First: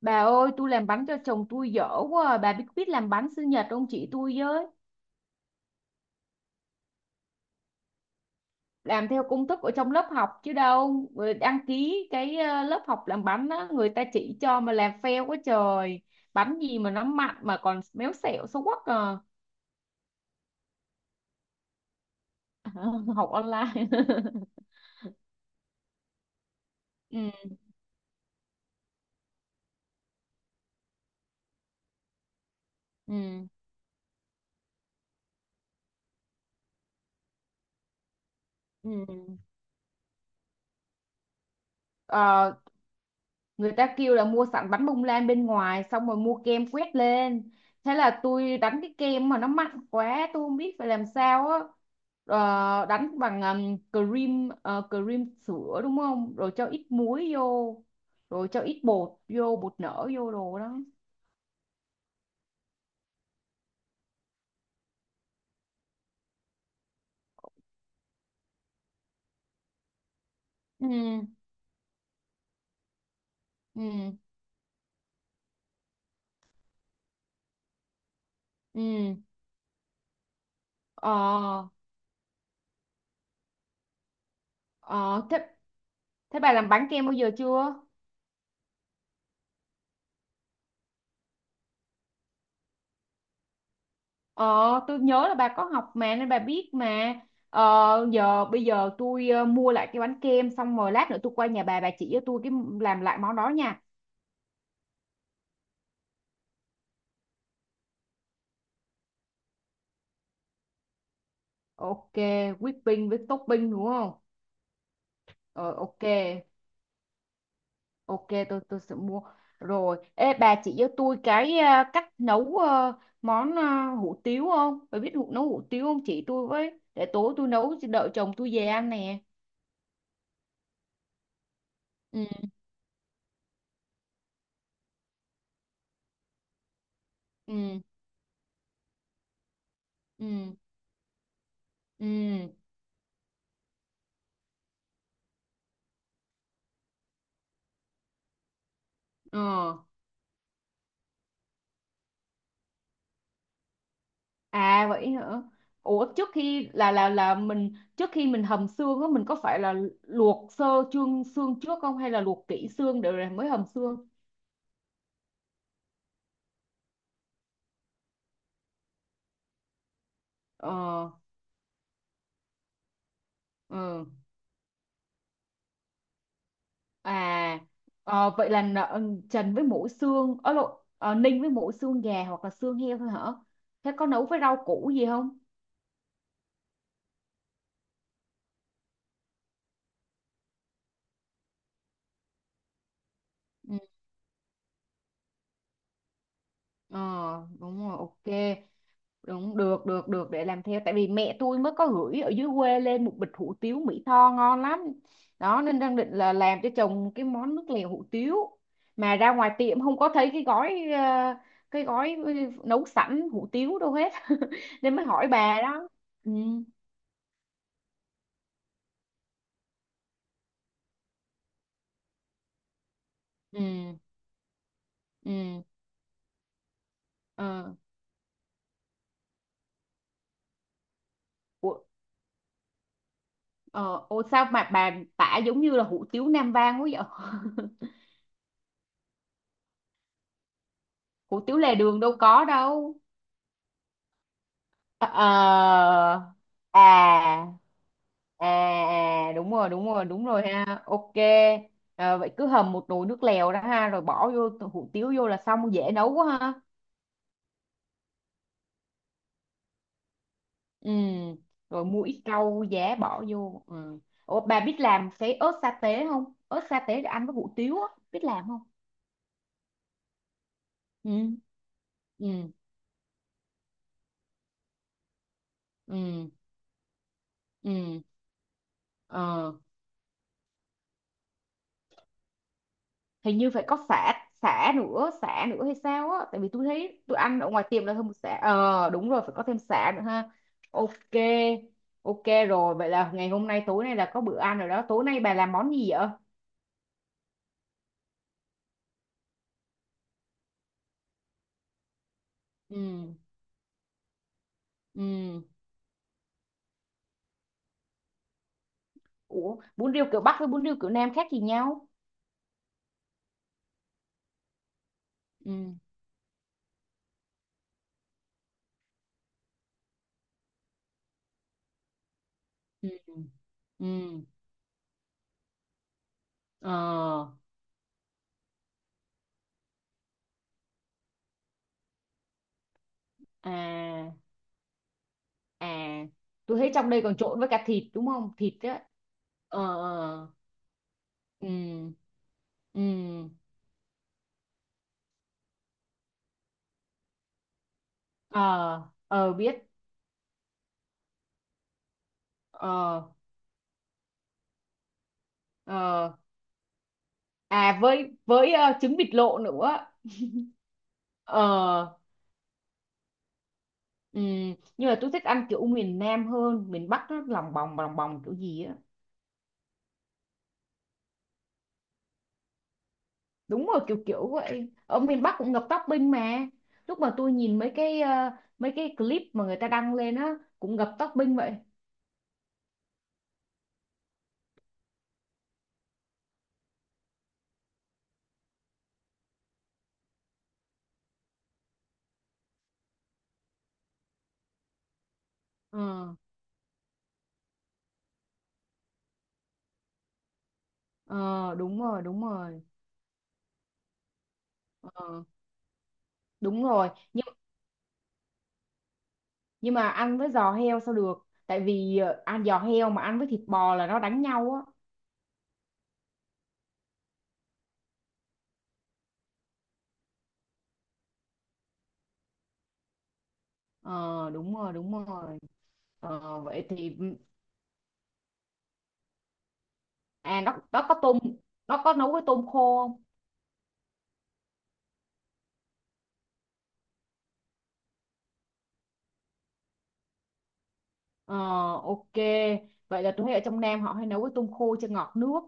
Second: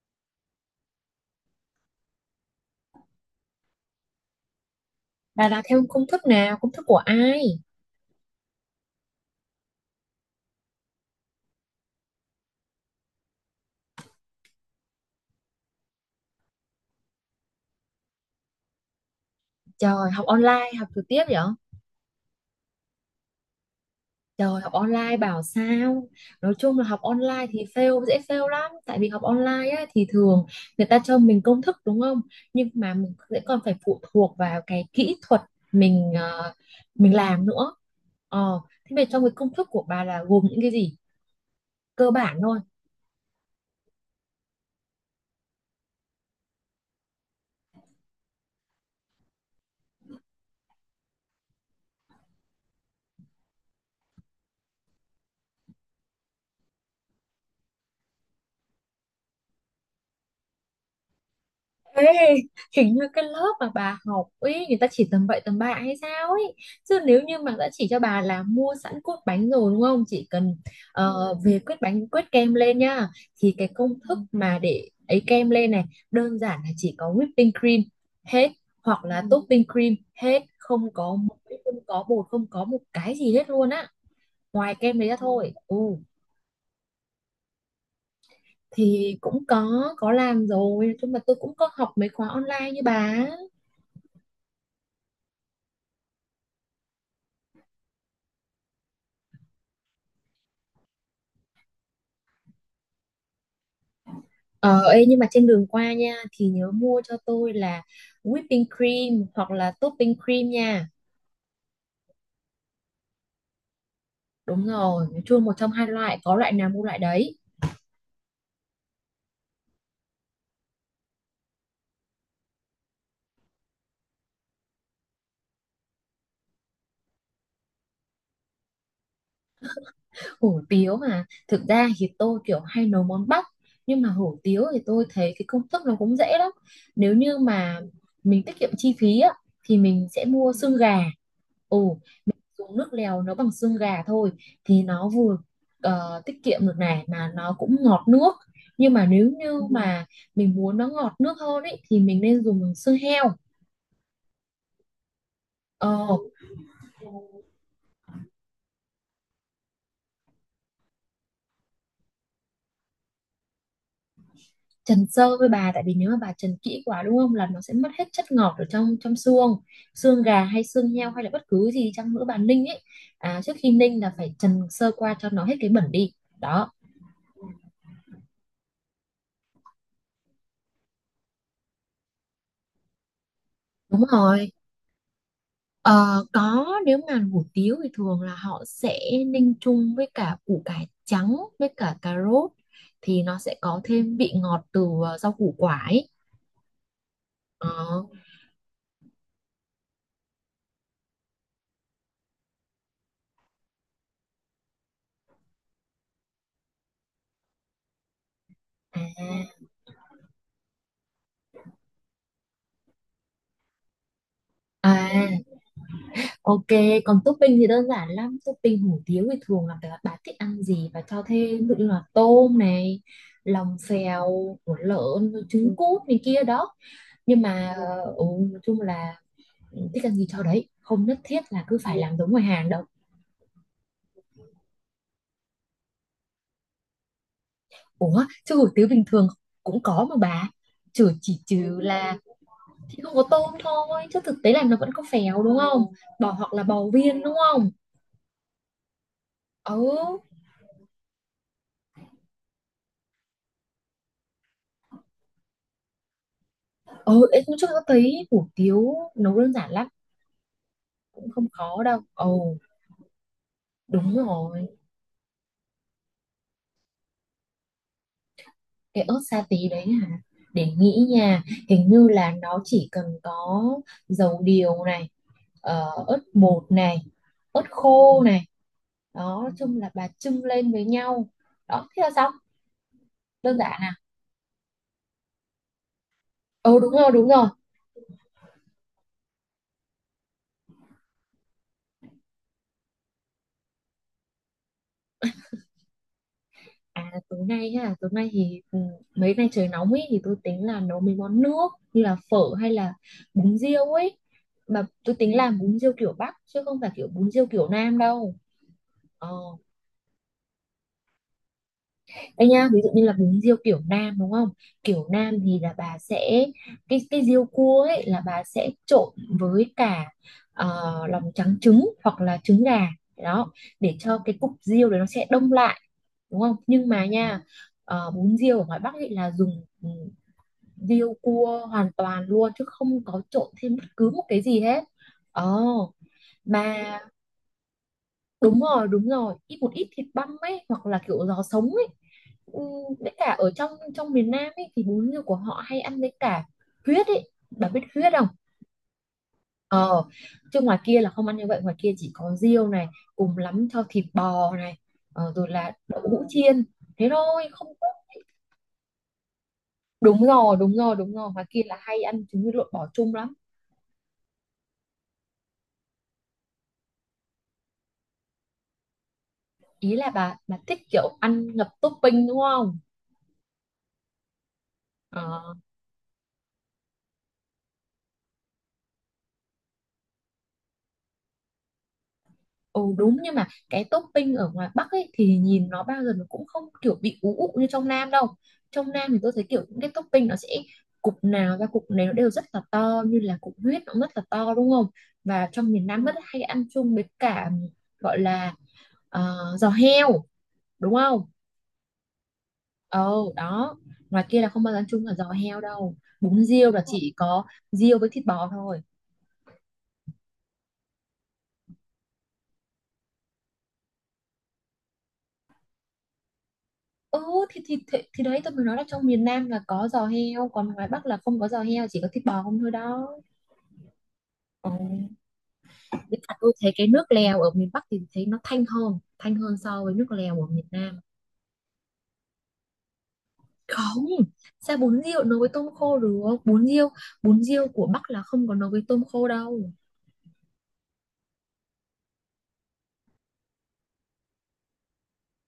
Bà ơi, tôi làm bánh cho chồng tôi dở quá à. Bà biết biết làm bánh sinh nhật không chị tôi với? Bà là theo công thức nào? Công thức của ai? Làm theo công thức ở trong lớp học chứ đâu. Người đăng ký cái lớp học làm bánh á, người ta chỉ cho mà làm fail quá trời. Bánh gì mà nó mặn mà còn méo xẹo xấu quắc à. Trời, học online, học trực tiếp vậy? Học online. Trời, học online bảo sao? Nói chung là học Ừ, online thì fail, dễ fail lắm. Tại vì học online á, thì thường người ta cho mình công thức đúng không? Nhưng mà mình sẽ ừ, còn phải phụ thuộc vào cái kỹ thuật mình ờ, mình làm nữa. Ừ. Thế về trong cái công thức của bà là gồm những cái gì? Cơ bản Ờ, thôi. người ta kêu là mua sẵn bánh bông lan bên ngoài xong rồi mua kem quét lên, thế là tôi đánh cái kem mà nó mặn quá tôi không biết phải làm sao á. Ờ, đánh bằng cream, cream sữa đúng không, rồi cho ít muối vô, rồi cho ít bột vô, bột nở vô đồ đó. Ê, hình như cái lớp mà bà học ấy người ta chỉ tầm bậy tầm bạ hay sao ấy, chứ nếu như mà đã chỉ cho bà là mua sẵn cốt bánh rồi đúng không, chỉ cần Ừ, về quét bánh quét kem lên nhá, thì cái công ừ, thức mà để ấy kem lên này đơn giản là chỉ có whipping cream hết, hoặc ừ, là topping cream hết, không có muối, ờ. không có bột, không có một cái gì hết luôn á, ngoài kem đấy ra Ờ thế, thôi. Ừ, thế bà làm bánh kem bao giờ chưa? thì cũng có làm rồi, nhưng mà tôi cũng có học mấy khóa online như bà. Ờ, tôi nhớ là bà có học mà nên bà biết mà. Ờ, giờ bây giờ tôi mua lại cái bánh kem xong rồi lát nữa tôi qua nhà bà chỉ cho tôi cái làm lại món đó nha. Ờ, Ê, nhưng mà trên đường qua nha thì nhớ mua cho tôi là whipping cream hoặc là topping cream nha. Ok, whipping với topping đúng không? Đúng rồi, nói chung một trong Ờ hai ok, loại, có loại nào mua loại đấy. ok tôi sẽ mua. Rồi, ê bà chỉ cho tôi cái cách nấu món hủ tiếu không? Bà biết hủ nấu hủ tiếu không? Chỉ tôi với để tối tôi nấu đợi chồng tôi về ăn nè. Hủ tiếu mà, thực ra thì Ừ, tôi kiểu hay nấu món Bắc, nhưng mà hủ tiếu thì tôi thấy cái công thức nó cũng dễ lắm. Nếu như ừ, mà mình tiết kiệm chi phí á, thì mình sẽ ừ, mua xương gà. Ừ, ừ. dùng nước lèo nấu bằng xương gà thôi thì nó vừa tiết kiệm được này, mà nó cũng ngọt nước. Nhưng mà nếu như Ờ. mà mình muốn nó ngọt nước hơn ấy thì mình nên dùng bằng xương heo. À vậy hả? Ủa ờ, trước khi là mình trước khi mình hầm xương á, mình có phải là luộc sơ xương xương trước không hay là luộc kỹ xương để rồi mới hầm xương? Trần sơ với bà, tại vì nếu mà bà trần kỹ quá đúng không là nó sẽ mất hết chất ngọt ở trong trong xương, xương gà hay Ờ, xương heo hay là bất cứ gì chăng nữa bà ninh ấy. Trước khi ninh ừ. là phải trần sơ qua cho nó hết cái bẩn đi. Đó, À vậy là trần với mỗi xương ở lộ ninh với mỗi xương gà hoặc là xương heo thôi hả? Thế đúng có nấu với rồi. rau củ gì không? Ờ, có, nếu mà hủ tiếu thì thường là họ sẽ ninh chung với cả củ cải trắng với cả cà rốt, thì nó sẽ Ừ. có thêm vị ngọt từ rau củ quả ấy. Ờ, đúng rồi Ờ, ok. Đúng, được, được, được, để làm theo. Tại vì mẹ tôi mới có gửi ở dưới quê lên một bịch hủ tiếu Mỹ Tho ngon lắm. Đó, nên đang định là làm cho chồng cái món nước lèo hủ tiếu. à, Mà ra ngoài tiệm không có thấy cái gói, cái gói nấu sẵn hủ tiếu đâu hết. à, Nên mới hỏi bà đó. Ừ, ok, còn topping thì đơn giản lắm. Topping hủ tiếu thì thường là phải là bà thích ăn gì và cho thêm, ví dụ như là tôm này, lòng ừ, phèo của lợn rồi ừ. trứng cút này kia đó, nhưng mà Ờ, nói chung là thích ăn gì cho đấy, không nhất thiết là ủa, cứ phải làm giống ngoài hàng đâu. ờ, ủa sao mà bà tả giống như là hủ tiếu Nam Vang quá vậy? Ủa, chứ hủ tiếu bình thường cũng có mà bà. Trừ chỉ Hủ tiếu lề trừ đường là đâu có đâu. thì không có tôm thôi, chứ thực tế là nó vẫn có Ờ, ờ, phèo đúng không? Bò hoặc là bò à... viên đúng không? À à đúng rồi Ừ, đúng rồi đúng rồi ha, ok. À, vậy cứ hầm một nồi nước lèo đó ha, rồi bỏ vô hủ tiếu vô là xong, dễ nấu quá ha. ừ, em cũng chưa có thấy, hủ tiếu nấu đơn giản lắm, Ừ, cũng không khó rồi đâu. mua ít Ồ, rau giá bỏ vô, ừ. đúng Ủa, bà rồi, biết làm cái ớt sa tế không? Ớt sa tế để ăn với hủ tiếu á, biết làm không? cái ớt sa tí đấy hả? Để nghĩ Ừ, nha, hình như là ừ, nó chỉ cần có dầu điều này, ớt ừ, bột này, ớt ừ, khô này. Đó, nói ờ. chung là bà chưng lên với nhau. Đó, thế là xong, Hình như đơn phải giản có à? sả, sả nữa, sả nữa hay sao á, tại vì tôi Ừ, đúng thấy rồi, tôi đúng ăn rồi. ở ngoài tiệm là hơn một sả. Ờ đúng rồi phải có thêm sả nữa ha. Ok, ok rồi, vậy là ngày hôm nay, tối nay là có bữa ăn rồi đó. Tối nay bà làm món gì vậy? À, tối nay ha. Tối nay thì mấy nay trời nóng ấy, thì tôi tính là nấu mấy món nước, như là phở hay là Ừ, bún riêu ấy. Mà tôi tính ừ. làm bún riêu kiểu Bắc, chứ không phải kiểu bún riêu kiểu Nam đâu. Ờ. Ủa bún riêu kiểu Bắc với bún riêu kiểu Nam khác gì nhau? Đây nha, ví dụ như là bún riêu kiểu Nam đúng không, kiểu Nam Ừ, thì là bà sẽ, cái riêu cua ấy là bà sẽ trộn với cả ờ, lòng trắng trứng, hoặc là trứng gà. ừ, Đó, ừ, để cho cái cục riêu đấy nó sẽ đông lại đúng không, ờ, nhưng mà nha bún riêu ở ngoài Bắc ấy là dùng riêu cua hoàn toàn luôn, chứ không có trộn thêm bất cứ à. một cái gì hết. Ờ, À tôi thấy mà trong đây còn trộn với cả thịt đúng không, thịt đúng á? rồi, đúng rồi, ít Ờ, một ít thịt ờ, băm ấy hoặc là kiểu giò ừ, sống ấy. ừ, với ừ, cả ở trong trong miền Nam ấy thì bún riêu của họ hay ăn với cả huyết ấy, bà biết huyết không? ờ. Ờ biết. Ờ, chứ ngoài kia là không ăn như vậy, ngoài kia chỉ có riêu này, Ờ, cùng lắm cho thịt bò này, rồi là đậu ờ, hũ chiên, thế thôi không. à với trứng vịt lộ nữa. Đúng rồi, đúng rồi, đúng rồi, Ờ, ngoài kia là hay ăn trứng với lộn bò chung lắm. ừm, nhưng mà tôi thích ăn kiểu miền Nam hơn, miền Bắc nó lòng bòng kiểu gì á. Ý là bà thích kiểu ăn ngập topping đúng không? Đúng rồi, kiểu kiểu vậy, ở miền Bắc cũng Ờ, ngập topping mà. Lúc mà tôi nhìn mấy cái mấy cái clip mà người ta đăng lên á cũng ngập topping vậy. ừ, đúng, nhưng mà cái topping ở ngoài Bắc ấy thì nhìn nó bao giờ nó cũng không kiểu bị ú ụ như trong Nam đâu. Trong Nam thì tôi thấy kiểu những cái topping nó sẽ, cục nào ra cục này nó đều rất là to, như là cục huyết nó rất là to đúng không, và trong Ờ, miền Nam rất hay ăn chung với cả, gọi là giò heo đúng không. ờ, đúng rồi đúng rồi. Ồ, đó. Ngoài kia là không bao giờ ăn chung là Ờ giò heo đâu. Bún đúng riêu là rồi chỉ nhưng có riêu với thịt bò thôi. nhưng mà ăn với giò heo sao được, tại vì ăn giò heo mà ăn với thịt bò là nó đánh nhau á. Ừ, thì đấy tôi mới nói là trong miền Nam là có giò heo, còn ngoài Bắc là không có giò heo, chỉ có thịt bò không thôi đó. Ờ, đúng Ồ, rồi đúng rồi. với cả Ờ, tôi vậy thấy cái thì nước lèo ở miền Bắc thì thấy nó thanh hơn so với nước lèo à, ở miền nó có Nam. tôm, nó có nấu với tôm khô không? Không, sao bún riêu nấu với tôm khô được? Bún riêu của Bắc là không có nấu với tôm khô đâu. Ờ, ok, vậy là tôi thấy ở trong Nam họ hay nấu với tôm khô cho ngọt nước,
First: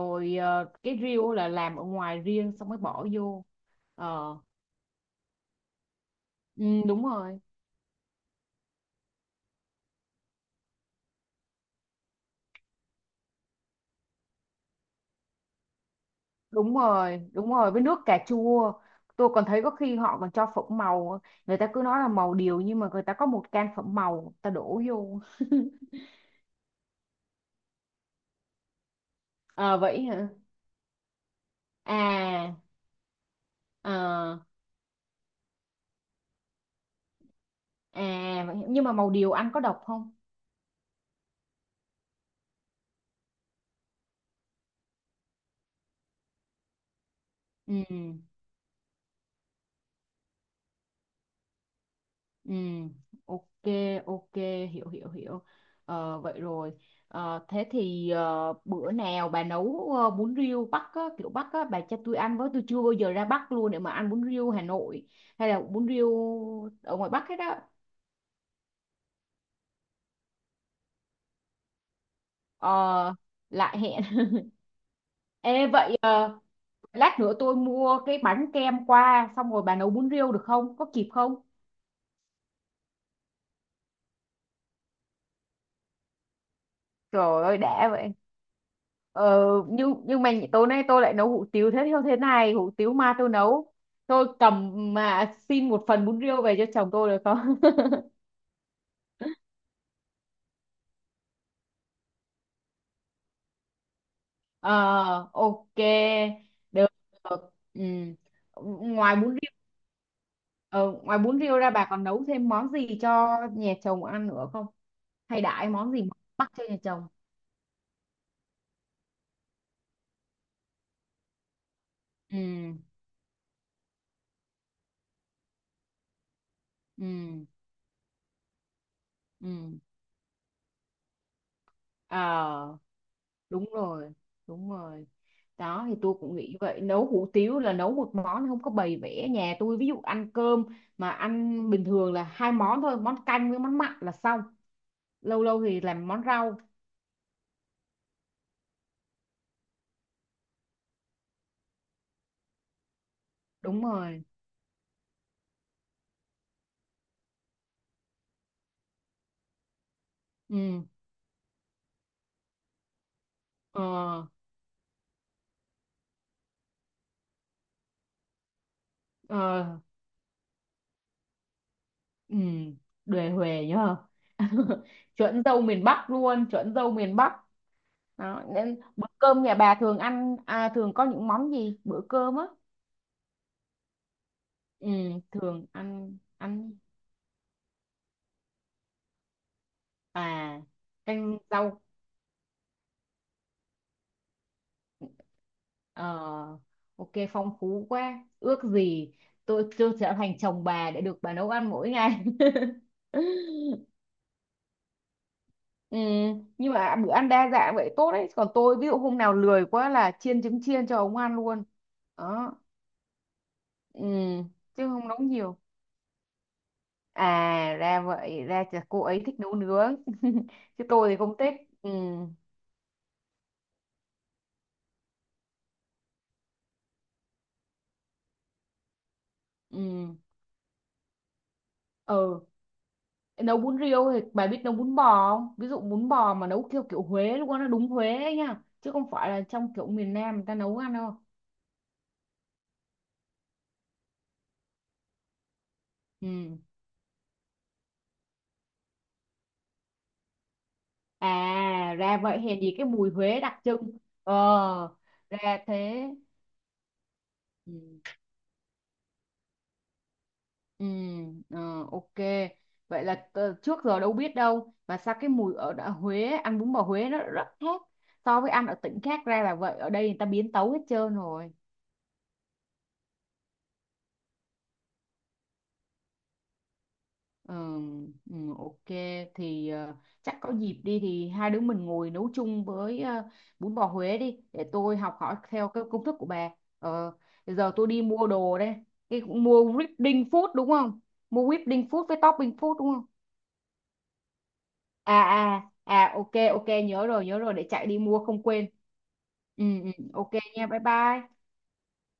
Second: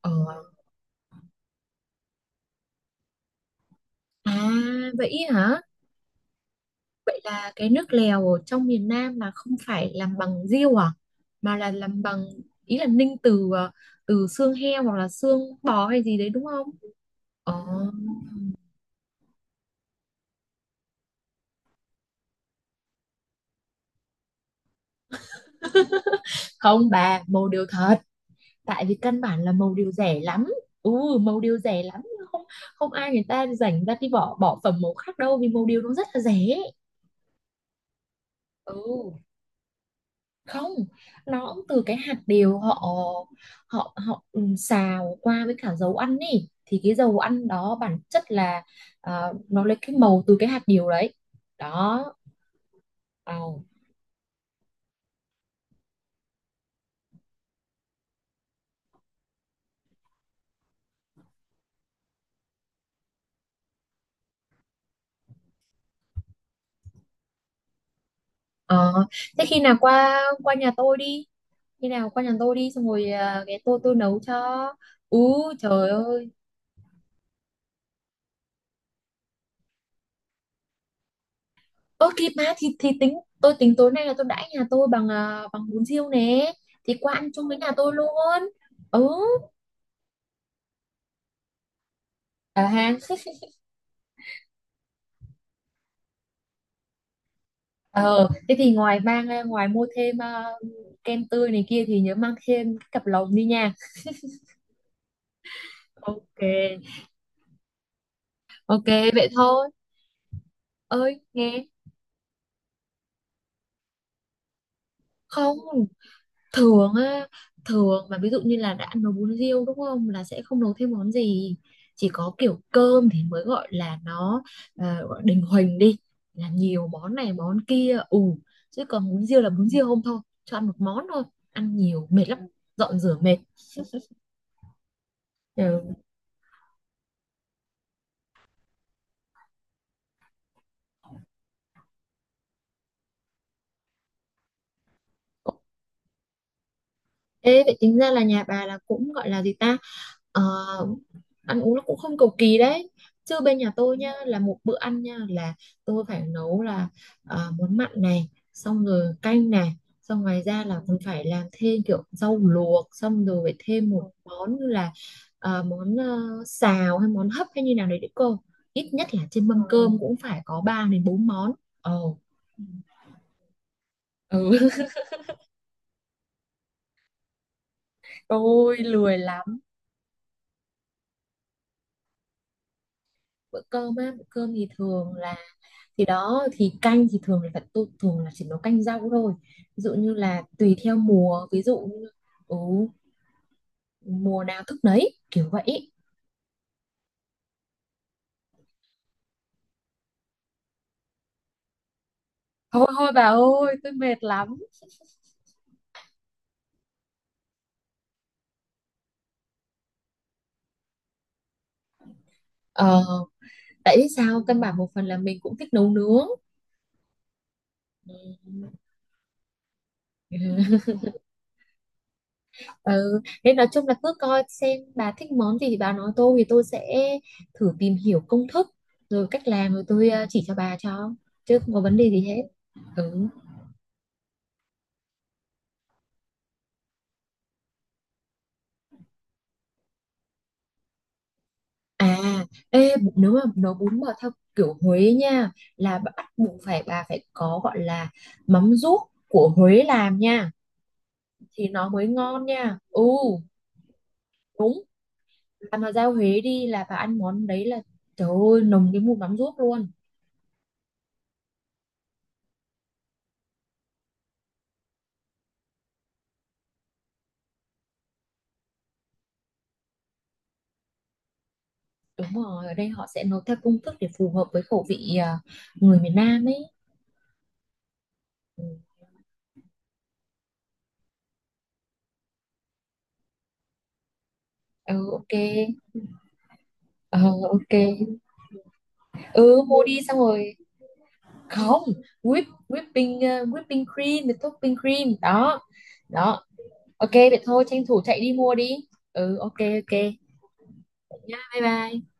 Ờ, cái riêu là làm ở ngoài riêng xong mới bỏ vô. à Ờ, vậy hả? ừ, đúng Vậy rồi là cái nước lèo ở trong miền Nam là không phải làm bằng riêu à? Mà là làm bằng, ý là ninh từ xương heo hoặc là xương bò hay gì đấy đúng không? đúng rồi đúng Ờ, rồi với nước cà chua. Tôi còn thấy có khi họ còn cho phẩm màu, người ta cứ nói là màu điều nhưng mà người ta có một can phẩm màu người ta đổ vô. không bà, màu điều thật. Tại vì căn bản là màu Ờ, điều vậy rẻ hả, lắm. Ừ, màu điều rẻ lắm. Không, à, không ai người ta rảnh ờ. ra đi bỏ bỏ phẩm màu khác đâu vì màu điều nó rất là rẻ. À, vậy, Ừ. nhưng mà màu điều ăn có độc không? Không, nó cũng từ cái hạt điều, họ họ họ xào qua với cả dầu ăn ấy, thì cái dầu ăn đó Ừ, bản chất là nó lấy cái màu từ cái hạt điều đấy đó. ừ, Ồ. ok, ok, hiểu, hiểu, hiểu. Ờ, vậy rồi, ờ, thế thì bữa nào bà nấu bún riêu Bắc á, kiểu Bắc á, bà cho tôi ăn với, tôi chưa bao giờ ra Bắc luôn để mà ăn bún riêu Hà Nội hay là bún riêu ở ngoài Bắc hết á. Ờ, thế khi nào qua qua nhà tôi đi, khi nào qua nhà tôi Ờ, đi xong rồi cái lại tôi hẹn. nấu cho. Ú Ê, trời vậy ơi. Lát nữa tôi mua cái bánh kem qua xong rồi bà nấu bún riêu được không? Có kịp không? Ơ kịp mà, thì tôi tính tối nay là tôi đãi nhà tôi bằng bằng bún riêu nè, thì qua ăn Trời chung với ơi nhà đã tôi vậy. luôn. Ừ, Ờ, nhưng mà tối nay tôi lại nấu hủ tiếu, thế theo thế này, à hủ ha. tiếu ma tôi nấu, tôi cầm mà xin một phần bún riêu về cho chồng tôi được không? Ờ, thế thì ngoài mua thêm kem tươi này kia thì nhớ mang thêm cái cặp lồng đi nha. Ờ, ok, Ok, được, được. Ừ. ok Ngoài vậy bún riêu, thôi. ờ, ngoài Ơi, bún riêu nghe ra bà còn nấu thêm món gì cho nhà chồng ăn nữa không? Hay không, đãi món gì mắc cho nhà thường chồng? á, thường mà ví dụ như là đã nấu bún riêu đúng không là sẽ không nấu thêm món gì. Chỉ có Ừ, kiểu cơm thì mới gọi là nó gọi đình huỳnh đi, là nhiều ừ, món này món kia. Ừ, chứ còn bún riêu là bún ừ, riêu không thôi, cho ăn một món thôi, ăn nhiều mệt lắm, ờ. dọn rửa mệt. Đúng rồi, đúng rồi, đó Ừ. thì tôi cũng nghĩ vậy. Nấu hủ tiếu là nấu một món, không có bày vẽ. Nhà tôi ví dụ ăn cơm mà ăn bình thường là hai món thôi, món canh với món mặn là xong, lâu lâu thì làm món rau. Ê, vậy tính ra là nhà bà là cũng gọi là gì ta, Ờ, ăn uống nó cũng không cầu kỳ đấy, chứ bên nhà Đúng tôi nha rồi, là một bữa ăn nha là tôi phải nấu là món mặn này xong rồi canh này, xong ngoài ra là ừ, còn phải làm thêm kiểu rau luộc, xong rồi phải thêm một ờ, món như là ờ, món ờ, xào hay món hấp hay như nào đấy đấy cô, ít nhất là trên mâm ờ, cơm cũng phải có 3 đến 4 món. Ồ, ừ, đề huề nhờ. ừ. Chuẩn dâu miền Bắc luôn, chuẩn dâu miền Bắc. Đó Tôi nên bữa lười cơm nhà lắm. bà thường ăn à, thường có những món gì bữa cơm á? Bữa cơm á, bữa cơm thì Ừ, thường là, thường thì ăn đó thì ăn, canh thì thường là tôi thường là chỉ nấu canh rau thôi, ví dụ như là à, tùy theo canh mùa, ví dụ rau. như ừ, mùa nào thức nấy kiểu vậy. Ờ, ok phong phú quá, ước gì tôi trở thành chồng bà để được bà nấu ăn mỗi ngày. Thôi thôi bà ơi tôi mệt lắm. Ừ, nhưng mà bữa ăn đa dạng vậy tốt đấy, còn tôi ví dụ hôm nào lười quá là chiên trứng chiên cho ông ăn luôn đó. Ờ, tại Ừ, vì sao căn bản, chứ một phần không là nấu mình nhiều. cũng thích nấu nướng. À ra vậy, ra Ừ. chả cô ấy thích nấu nướng. Chứ tôi thì không thích. Ừ, Ừ. Nên nói chung là cứ coi xem bà thích món gì thì bà nói tôi, thì tôi sẽ thử tìm hiểu công thức rồi cách làm, rồi tôi ừ, chỉ cho bà cho, chứ không có vấn đề gì hết. ừ. Ừ. Nấu bún riêu thì bà biết nấu bún bò không? Ví dụ bún bò mà nấu theo kiểu Huế luôn á, nó đúng Huế ấy nha chứ không phải là trong kiểu miền Nam người ta nấu ăn đâu. À, ê, nếu mà nấu bún bò theo kiểu Huế nha, là bắt Ừ. buộc phải bà phải có gọi là mắm ruốc của Huế làm nha thì nó À mới ra vậy, ngon hèn gì nha. cái Ừ, mùi Huế đặc trưng. Ờ đúng. ra Bà mà ra thế. Huế đi là bà ăn món đấy Ừ. là trời ơi nồng cái mùi mắm ruốc luôn. Ừ. Ờ, ok vậy là trước giờ đâu biết, đâu và sao cái mùi ở đã Huế ăn bún bò Huế nó rất khác so với ăn ở tỉnh khác, ra là vậy, ở đây người ta biến tấu hết trơn rồi. Đúng rồi, ở đây họ sẽ nấu theo công thức để phù hợp với khẩu vị người miền Nam ấy. Ờ, ừ, Ừ, ok. Thì chắc có dịp đi thì hai đứa mình ngồi nấu chung với bún bò Huế đi để tôi ừ, học ok. hỏi theo cái công thức của bà. Ờ, Ờ, bây giờ ok. tôi đi mua đồ đây. Cái cũng Ừ, mua mua đi xong whipping food rồi. đúng không? Mua Không, whipping food với whip, topping food đúng không? whipping, whipping cream, với topping cream. À Đó, à à ok đó. ok, nhớ Ok rồi nhớ vậy rồi, thôi để tranh chạy đi thủ mua chạy đi không mua quên. đi. Ừ, ok, Ừ, ừ ok. ok nha, bye Nhá, bye. bye bye.